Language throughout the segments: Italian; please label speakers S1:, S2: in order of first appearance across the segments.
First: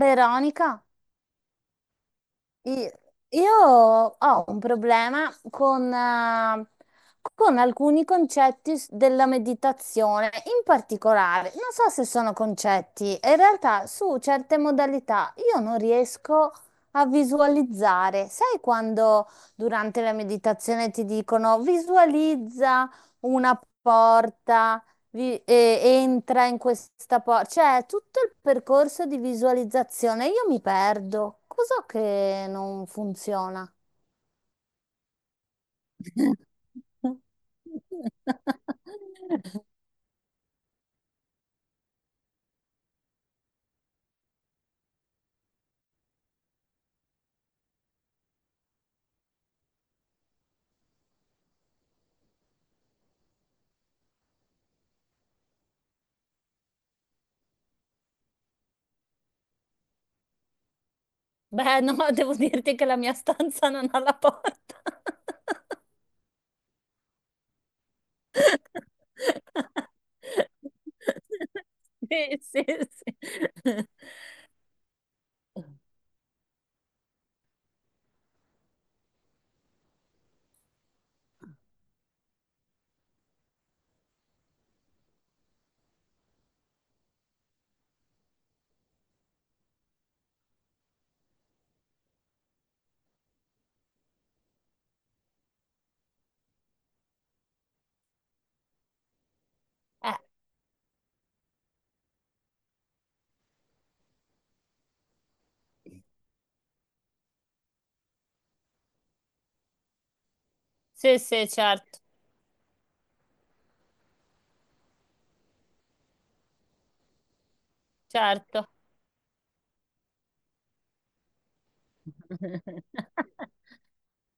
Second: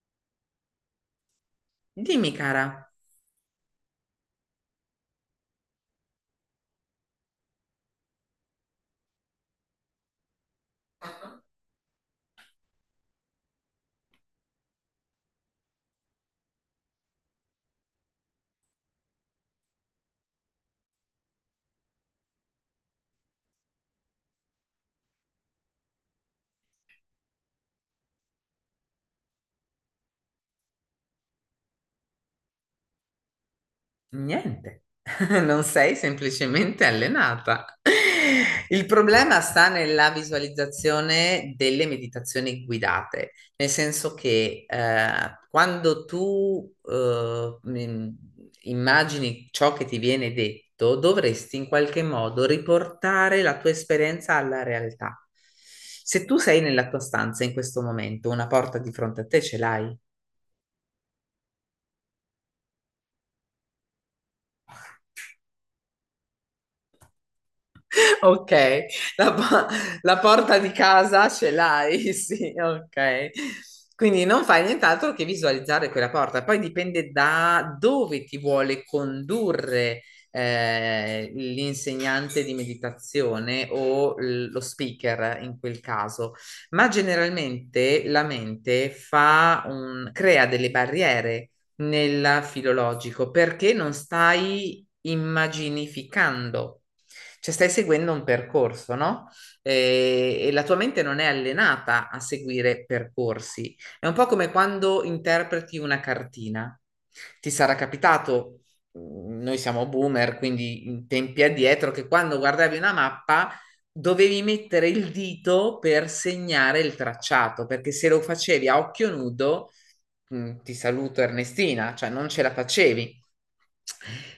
S1: Veronica,
S2: Dimmi,
S1: i-
S2: cara,
S1: io ho un problema con con alcuni della meditazione, in particolare, non so se sono concetti, in realtà su certe modalità io non riesco a visualizzare. Sai quando durante la meditazione ti dicono visualizza una porta? Entra in questa porta. Cioè, tutto il percorso di visualizzazione, io mi perdo. Cos'ho che non funziona?
S2: niente, non sei semplicemente allenata. Il problema sta nella visualizzazione delle meditazioni guidate, nel senso che quando tu immagini ciò che ti viene detto, dovresti in qualche modo riportare la tua esperienza alla realtà. Se tu sei nella tua stanza in questo momento, una porta di fronte a te ce l'hai?
S1: Beh, no, devo dirti che la mia stanza non ha la porta.
S2: Ok, la, po- la porta di casa ce l'hai,
S1: Sì,
S2: sì,
S1: sì,
S2: ok.
S1: sì.
S2: Quindi non fai nient'altro che visualizzare quella porta. Poi dipende da dove ti vuole condurre l'insegnante di meditazione o lo speaker in quel caso. Ma generalmente la mente crea delle barriere nel filologico perché non stai immaginificando. Cioè stai seguendo un percorso, no?
S1: Eh,
S2: E la tua mente non è allenata a seguire percorsi. È un po' come quando interpreti una cartina. Ti sarà capitato, noi siamo boomer, quindi in
S1: sì,
S2: tempi
S1: sì,
S2: addietro,
S1: certo,
S2: che quando guardavi una mappa dovevi mettere il dito per segnare il tracciato, perché se lo
S1: certo.
S2: facevi a occhio nudo, ti saluto Ernestina, cioè non ce la facevi.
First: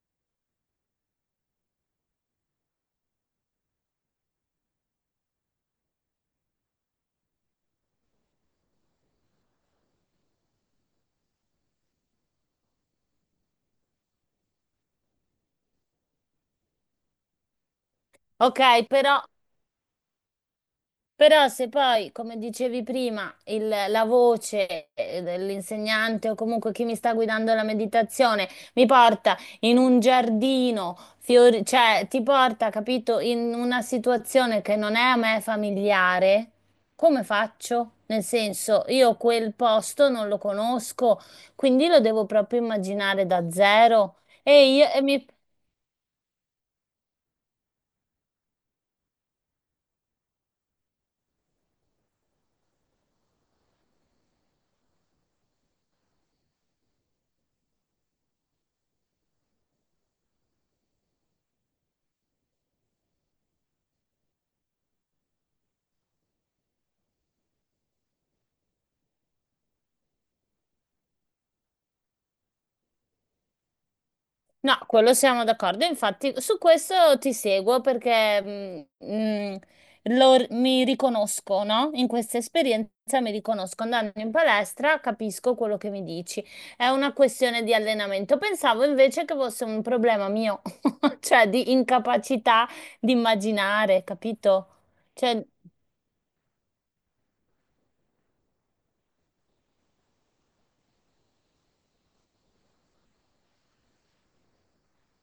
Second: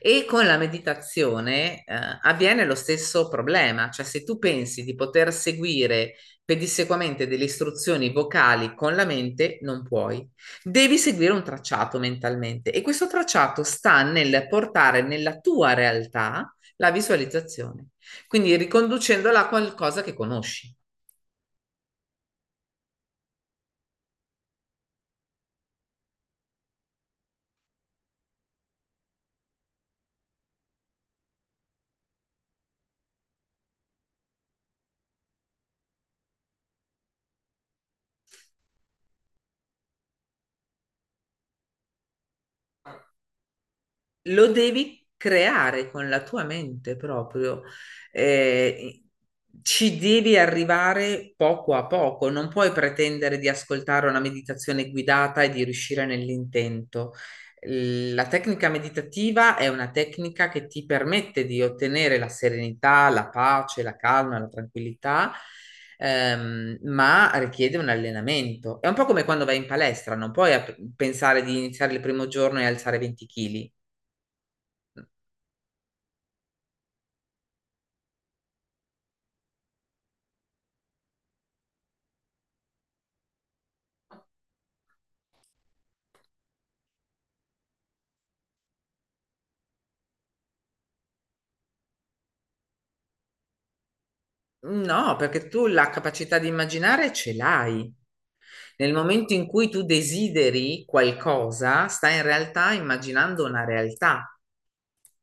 S2: E con la meditazione, avviene lo stesso problema, cioè se tu pensi di poter seguire pedissequamente delle istruzioni vocali con la mente, non puoi. Devi seguire un tracciato mentalmente e questo tracciato sta nel portare nella tua realtà la visualizzazione, quindi
S1: Ok, però.
S2: riconducendola a qualcosa che conosci.
S1: Però se poi, come dicevi prima, la voce dell'insegnante o comunque chi mi sta guidando la meditazione mi porta in un giardino, cioè ti porta, capito, in una situazione che non è a me familiare, come faccio? Nel senso, io quel posto non lo conosco, quindi lo devo proprio immaginare da zero.
S2: Lo
S1: E, io,
S2: devi
S1: e mi
S2: creare con la tua mente proprio. Eh, Ci devi arrivare poco a poco, non puoi pretendere di ascoltare una meditazione guidata e di riuscire nell'intento. La tecnica meditativa è una tecnica che ti permette di ottenere la serenità, la pace, la calma, la tranquillità, ma richiede un allenamento. È un po' come quando vai in palestra, non puoi pensare di iniziare il primo giorno e alzare 20 kg.
S1: No, quello siamo d'accordo. Infatti, su questo ti seguo perché mi riconosco, no? In questa esperienza mi riconosco. Andando in palestra capisco quello che mi dici. È una questione di allenamento. Pensavo invece che fosse un problema mio, cioè di incapacità di immaginare, capito?
S2: No,
S1: Cioè,
S2: perché tu la capacità di immaginare ce l'hai. Nel momento in cui tu desideri qualcosa, stai in realtà immaginando una realtà.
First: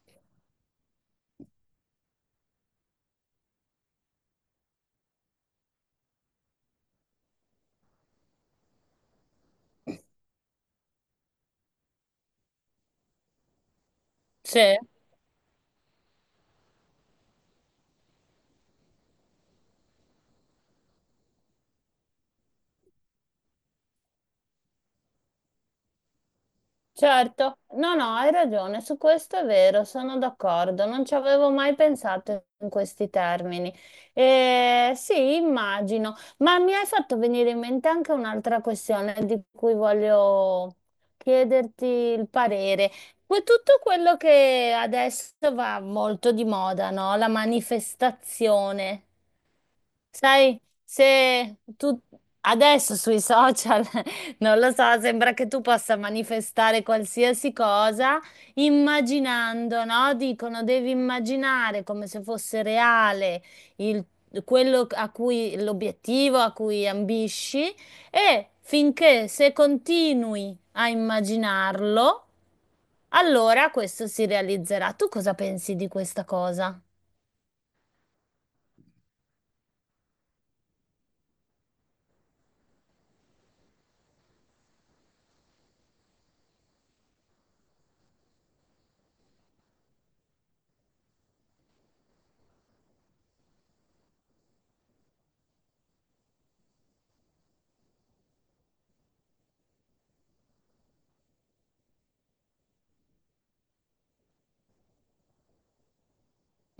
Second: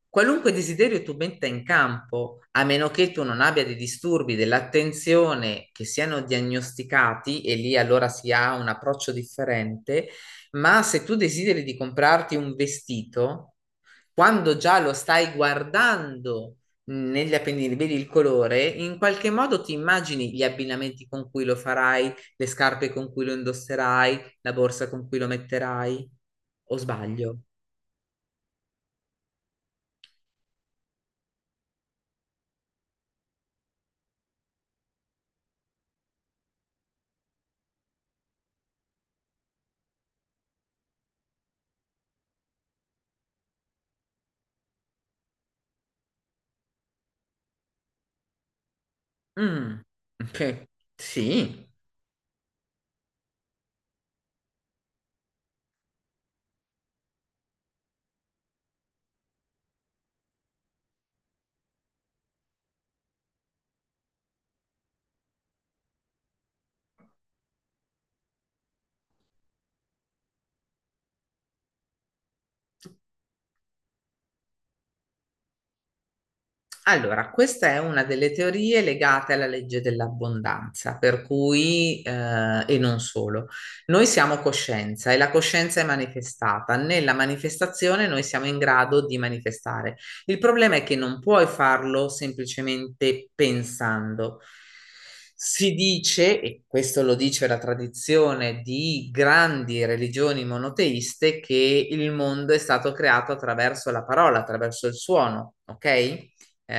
S2: Qualunque desiderio tu metta in campo, a meno che tu non abbia dei disturbi dell'attenzione che siano diagnosticati, e lì allora si ha un approccio differente, ma se tu desideri di comprarti un vestito, quando
S1: sì.
S2: già lo stai guardando negli appendini, vedi il colore, in qualche modo ti immagini gli abbinamenti con cui lo farai, le scarpe con cui lo indosserai, la borsa con cui lo metterai, o sbaglio?
S1: Certo, no, no, hai ragione, su questo è vero, sono d'accordo, non ci avevo mai pensato in questi termini. Sì, immagino, ma mi hai fatto venire in mente anche un'altra questione di cui voglio chiederti il parere. Tutto quello che adesso va molto di moda, no? La manifestazione.
S2: Mm,
S1: Sai,
S2: ok,
S1: se
S2: sì.
S1: tu adesso sui social, non lo so, sembra che tu possa manifestare qualsiasi cosa immaginando, no? Dicono devi immaginare come se fosse reale il- quello a cui l'obiettivo a cui ambisci e finché se continui a immaginarlo, allora questo si realizzerà. Tu cosa pensi di questa cosa?
S2: Allora, questa è una delle teorie legate alla legge dell'abbondanza, per cui, e non solo, noi siamo coscienza e la coscienza è manifestata. Nella manifestazione noi siamo in grado di manifestare. Il problema è che non puoi farlo semplicemente pensando. Si dice, e questo lo dice la tradizione di grandi religioni monoteiste, che il mondo è stato creato attraverso la parola, attraverso il suono, ok?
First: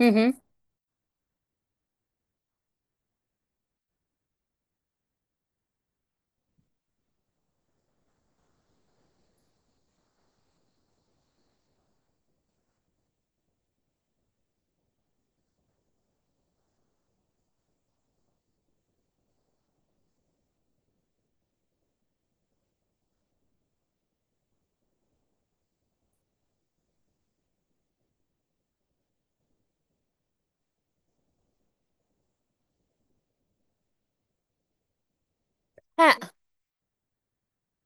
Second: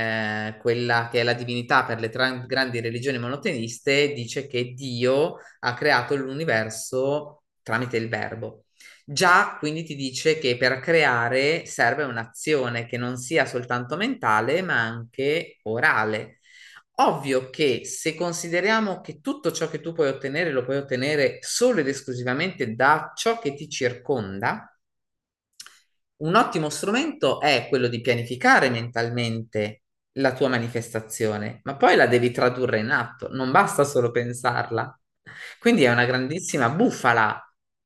S1: Mhm.
S2: Quella che è la divinità per le grandi religioni monoteiste, dice che Dio ha creato l'universo tramite il verbo. Già quindi ti dice che per creare serve un'azione che non sia soltanto mentale, ma anche orale. Ovvio che se consideriamo che tutto ciò che tu puoi ottenere lo puoi ottenere solo ed esclusivamente da ciò che ti circonda, un ottimo strumento è quello di pianificare mentalmente la tua manifestazione, ma poi la devi tradurre in atto, non basta solo pensarla. Quindi è una
S1: Eh,
S2: grandissima bufala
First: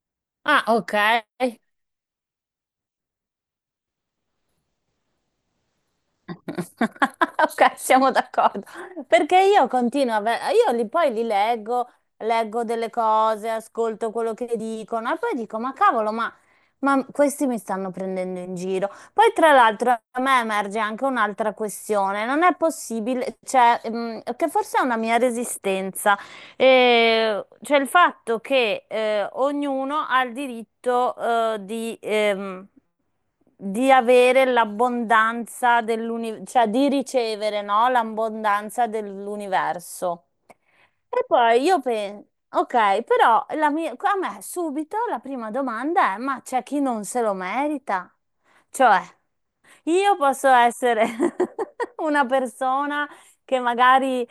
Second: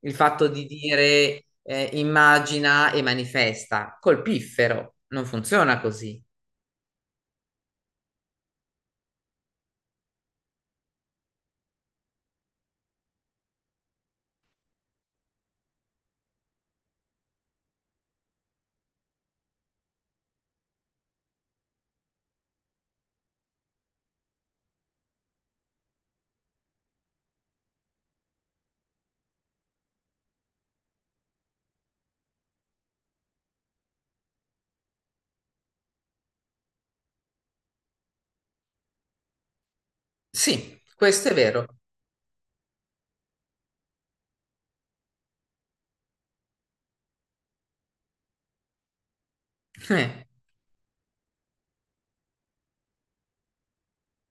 S2: il fatto
S1: ah,
S2: di
S1: ok.
S2: dire immagina e manifesta col piffero, non funziona così.
S1: Ok, siamo d'accordo. Perché io continuo a... Io li, poi li leggo, leggo delle cose, ascolto quello che dicono e poi dico, ma cavolo, ma questi mi stanno prendendo in giro. Poi tra l'altro a me emerge anche un'altra questione. Non è possibile, cioè, mm, che forse è una mia resistenza. Cioè il fatto che ognuno ha il diritto eh, di, ehm, di avere l'abbondanza dell'universo, cioè di ricevere, no? L'abbondanza dell'universo.
S2: Sì,
S1: E
S2: questo è
S1: poi
S2: vero.
S1: io penso, ok, però a me subito la prima domanda è, ma c'è chi non se lo merita? Cioè.
S2: Eh,
S1: Io posso essere una persona che magari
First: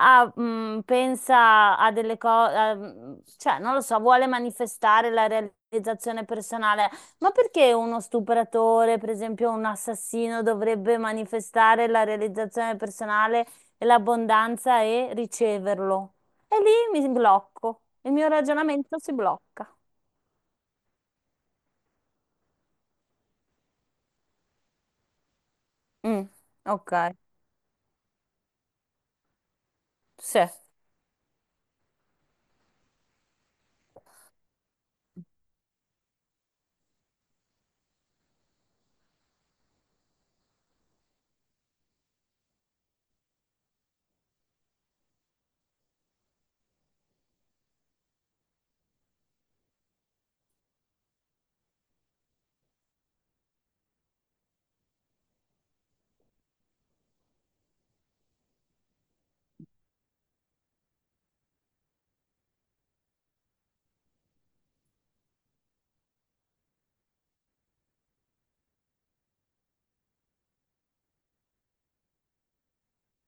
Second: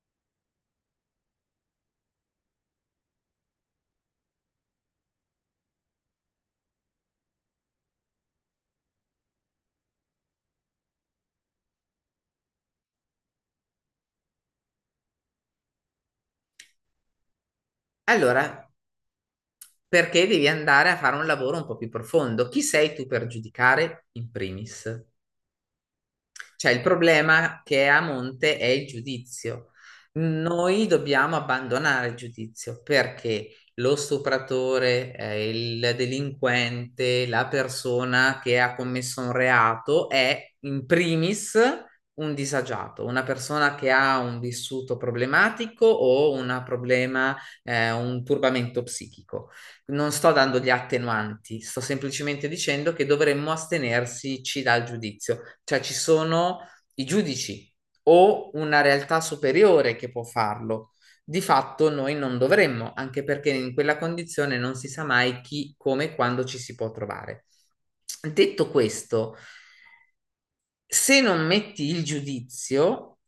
S1: ha, pensa a delle cose, cioè non lo so, vuole manifestare la realizzazione personale, ma perché uno stupratore, per esempio un assassino, dovrebbe manifestare la realizzazione personale e l'abbondanza e riceverlo? E lì mi blocco, il mio
S2: Allora,
S1: ragionamento si blocca.
S2: perché devi andare a fare un lavoro un po' più profondo? Chi sei tu per giudicare in primis?
S1: Mm,
S2: Cioè, il
S1: ok,
S2: problema che è a monte è il giudizio.
S1: sì.
S2: Noi dobbiamo abbandonare il giudizio perché lo stupratore, il delinquente, la persona che ha commesso un reato è in primis un disagiato, una persona che ha un vissuto problematico o un problema, un turbamento psichico. Non sto dando gli attenuanti, sto semplicemente dicendo che dovremmo astenersi dal giudizio, cioè ci sono i giudici o una realtà superiore che può farlo. Di fatto noi non dovremmo, anche perché in quella condizione non si sa mai chi, come e quando ci si può trovare. Detto questo, se non metti il giudizio,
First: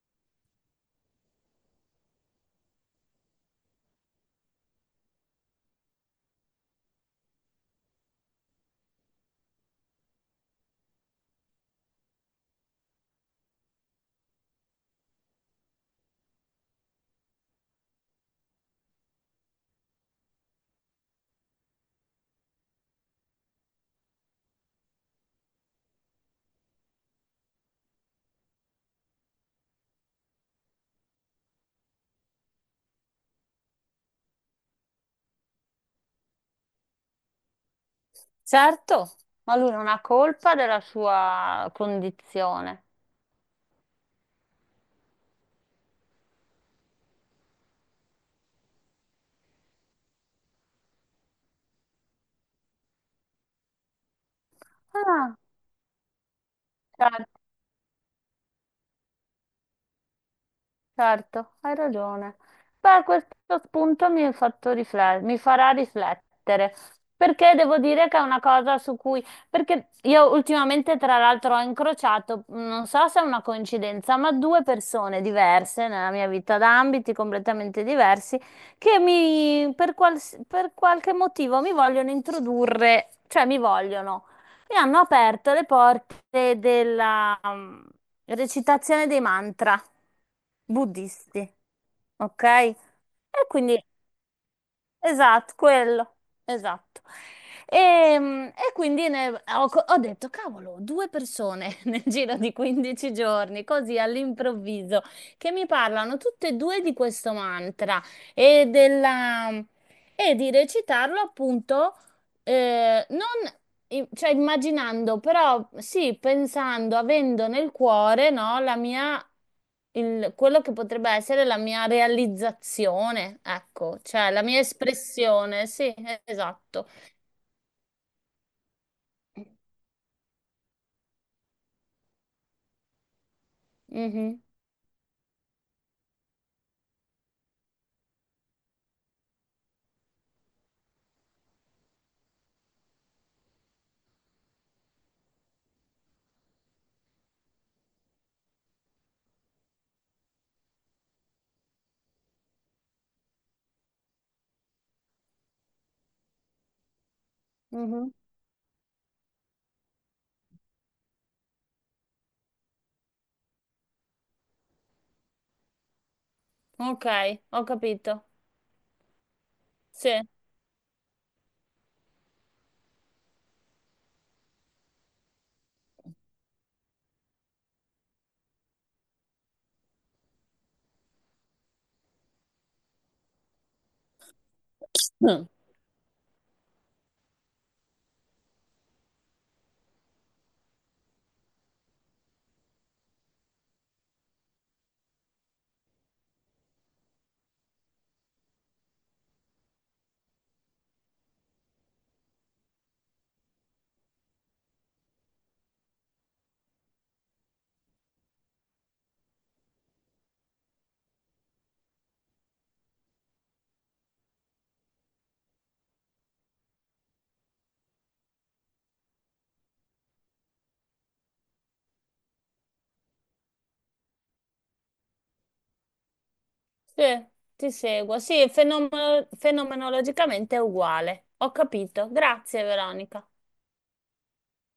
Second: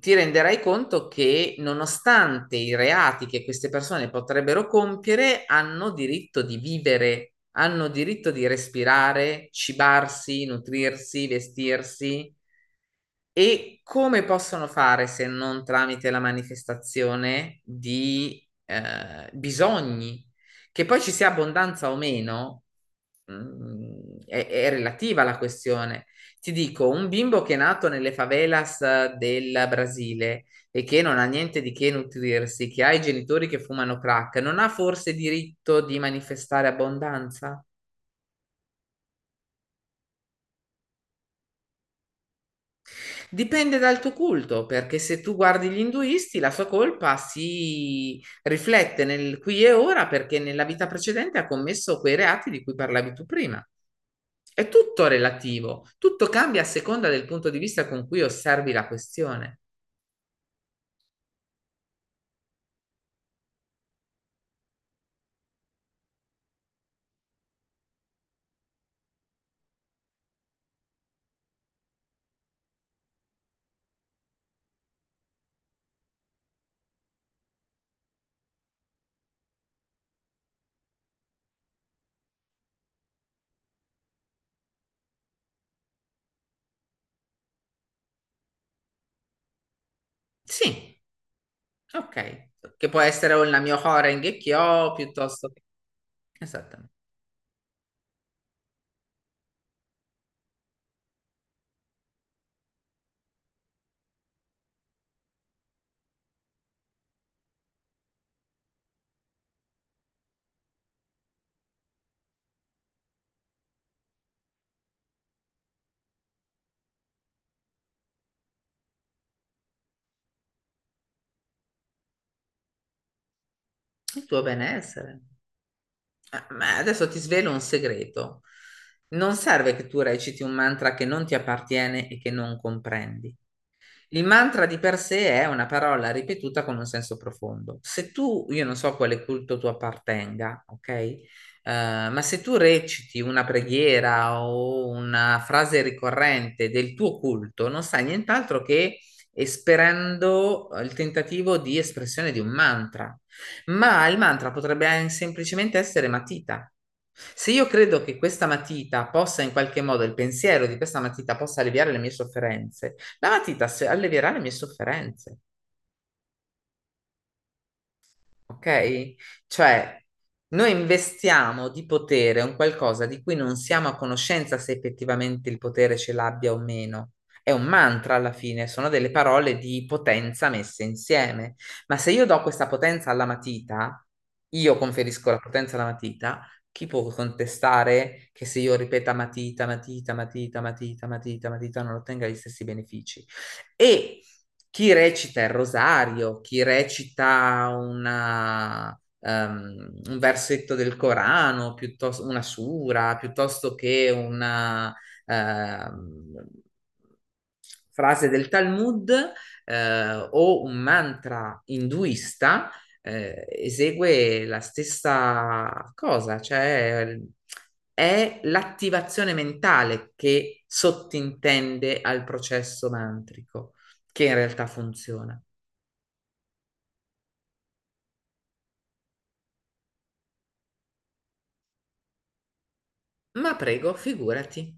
S2: ti renderai conto che nonostante i reati che queste persone potrebbero compiere, hanno diritto di vivere, hanno diritto di respirare, cibarsi, nutrirsi, vestirsi. E come possono fare se non tramite la manifestazione di bisogni? Che poi ci sia abbondanza o meno, è relativa la questione. Ti dico, un bimbo che è nato nelle favelas del Brasile e che non ha niente di che nutrirsi, che ha i genitori che fumano crack, non ha forse diritto di manifestare abbondanza?
S1: Certo, ma lui non ha colpa della sua condizione.
S2: Dipende dal tuo culto, perché se tu guardi gli induisti, la sua colpa si riflette nel qui e ora perché nella vita precedente ha commesso quei reati di cui parlavi tu prima. È tutto
S1: Ah,
S2: relativo, tutto cambia a seconda del
S1: certo,
S2: punto di vista con cui osservi la questione.
S1: certo, hai ragione. Beh, questo spunto mi ha fatto mi farà riflettere, perché devo dire che è una cosa su cui, perché io ultimamente tra l'altro ho incrociato, non so se è una coincidenza, ma due persone diverse nella mia vita, da ambiti completamente diversi, che mi, per per qualche motivo mi vogliono introdurre, cioè mi vogliono. E hanno aperto le porte della mm, recitazione dei mantra
S2: Sì,
S1: buddisti, ok?
S2: ok,
S1: E
S2: che può essere o il mio
S1: quindi,
S2: Horeng e Kyo piuttosto
S1: esatto,
S2: che...
S1: quello,
S2: Esattamente,
S1: esatto. E, mm, e quindi ho detto, cavolo, due persone nel giro di 15 giorni, così all'improvviso, che mi parlano tutte e due di questo mantra e della... mm, e di recitarlo appunto non, i- cioè immaginando, però sì, pensando, avendo nel cuore, no, la mia, quello che potrebbe essere la mia realizzazione, ecco,
S2: il
S1: cioè la
S2: tuo
S1: mia
S2: benessere.
S1: espressione, sì,
S2: Ah, ma
S1: esatto.
S2: adesso ti svelo un segreto. Non serve che tu reciti un mantra che non ti appartiene e che non comprendi. Il
S1: Mhm,
S2: mantra di per sé è una parola ripetuta con un senso profondo. Se tu, io non so a quale culto tu appartenga, ok? Ma se tu reciti una preghiera o una frase ricorrente del tuo culto, non stai nient'altro che esperendo il tentativo di espressione di un mantra. Ma il mantra potrebbe semplicemente essere matita. Se io credo
S1: mhm.
S2: che questa matita possa in qualche modo, il pensiero di questa matita possa alleviare le mie sofferenze, la matita allevierà le mie sofferenze,
S1: Ok, ho capito.
S2: ok? Cioè,
S1: Sì.
S2: noi investiamo di potere un qualcosa di cui non siamo a conoscenza se effettivamente il potere ce l'abbia o meno. È un mantra alla fine, sono delle parole di potenza messe insieme. Ma se io do questa potenza alla matita, io conferisco la
S1: Mm.
S2: potenza alla matita, chi può contestare che se io ripeta matita, matita, matita, matita, matita, matita, non ottenga gli stessi benefici? E chi recita il rosario, chi recita un versetto del Corano, piuttosto una sura, piuttosto che una ehm, frase del Talmud o un mantra induista, esegue la stessa cosa, cioè è l'attivazione mentale che sottintende al processo mantrico, che in realtà funziona.
S1: Sì, ti seguo. Sì, fenomenologicamente è uguale. Ho capito. Grazie, Veronica.
S2: Ma prego, figurati.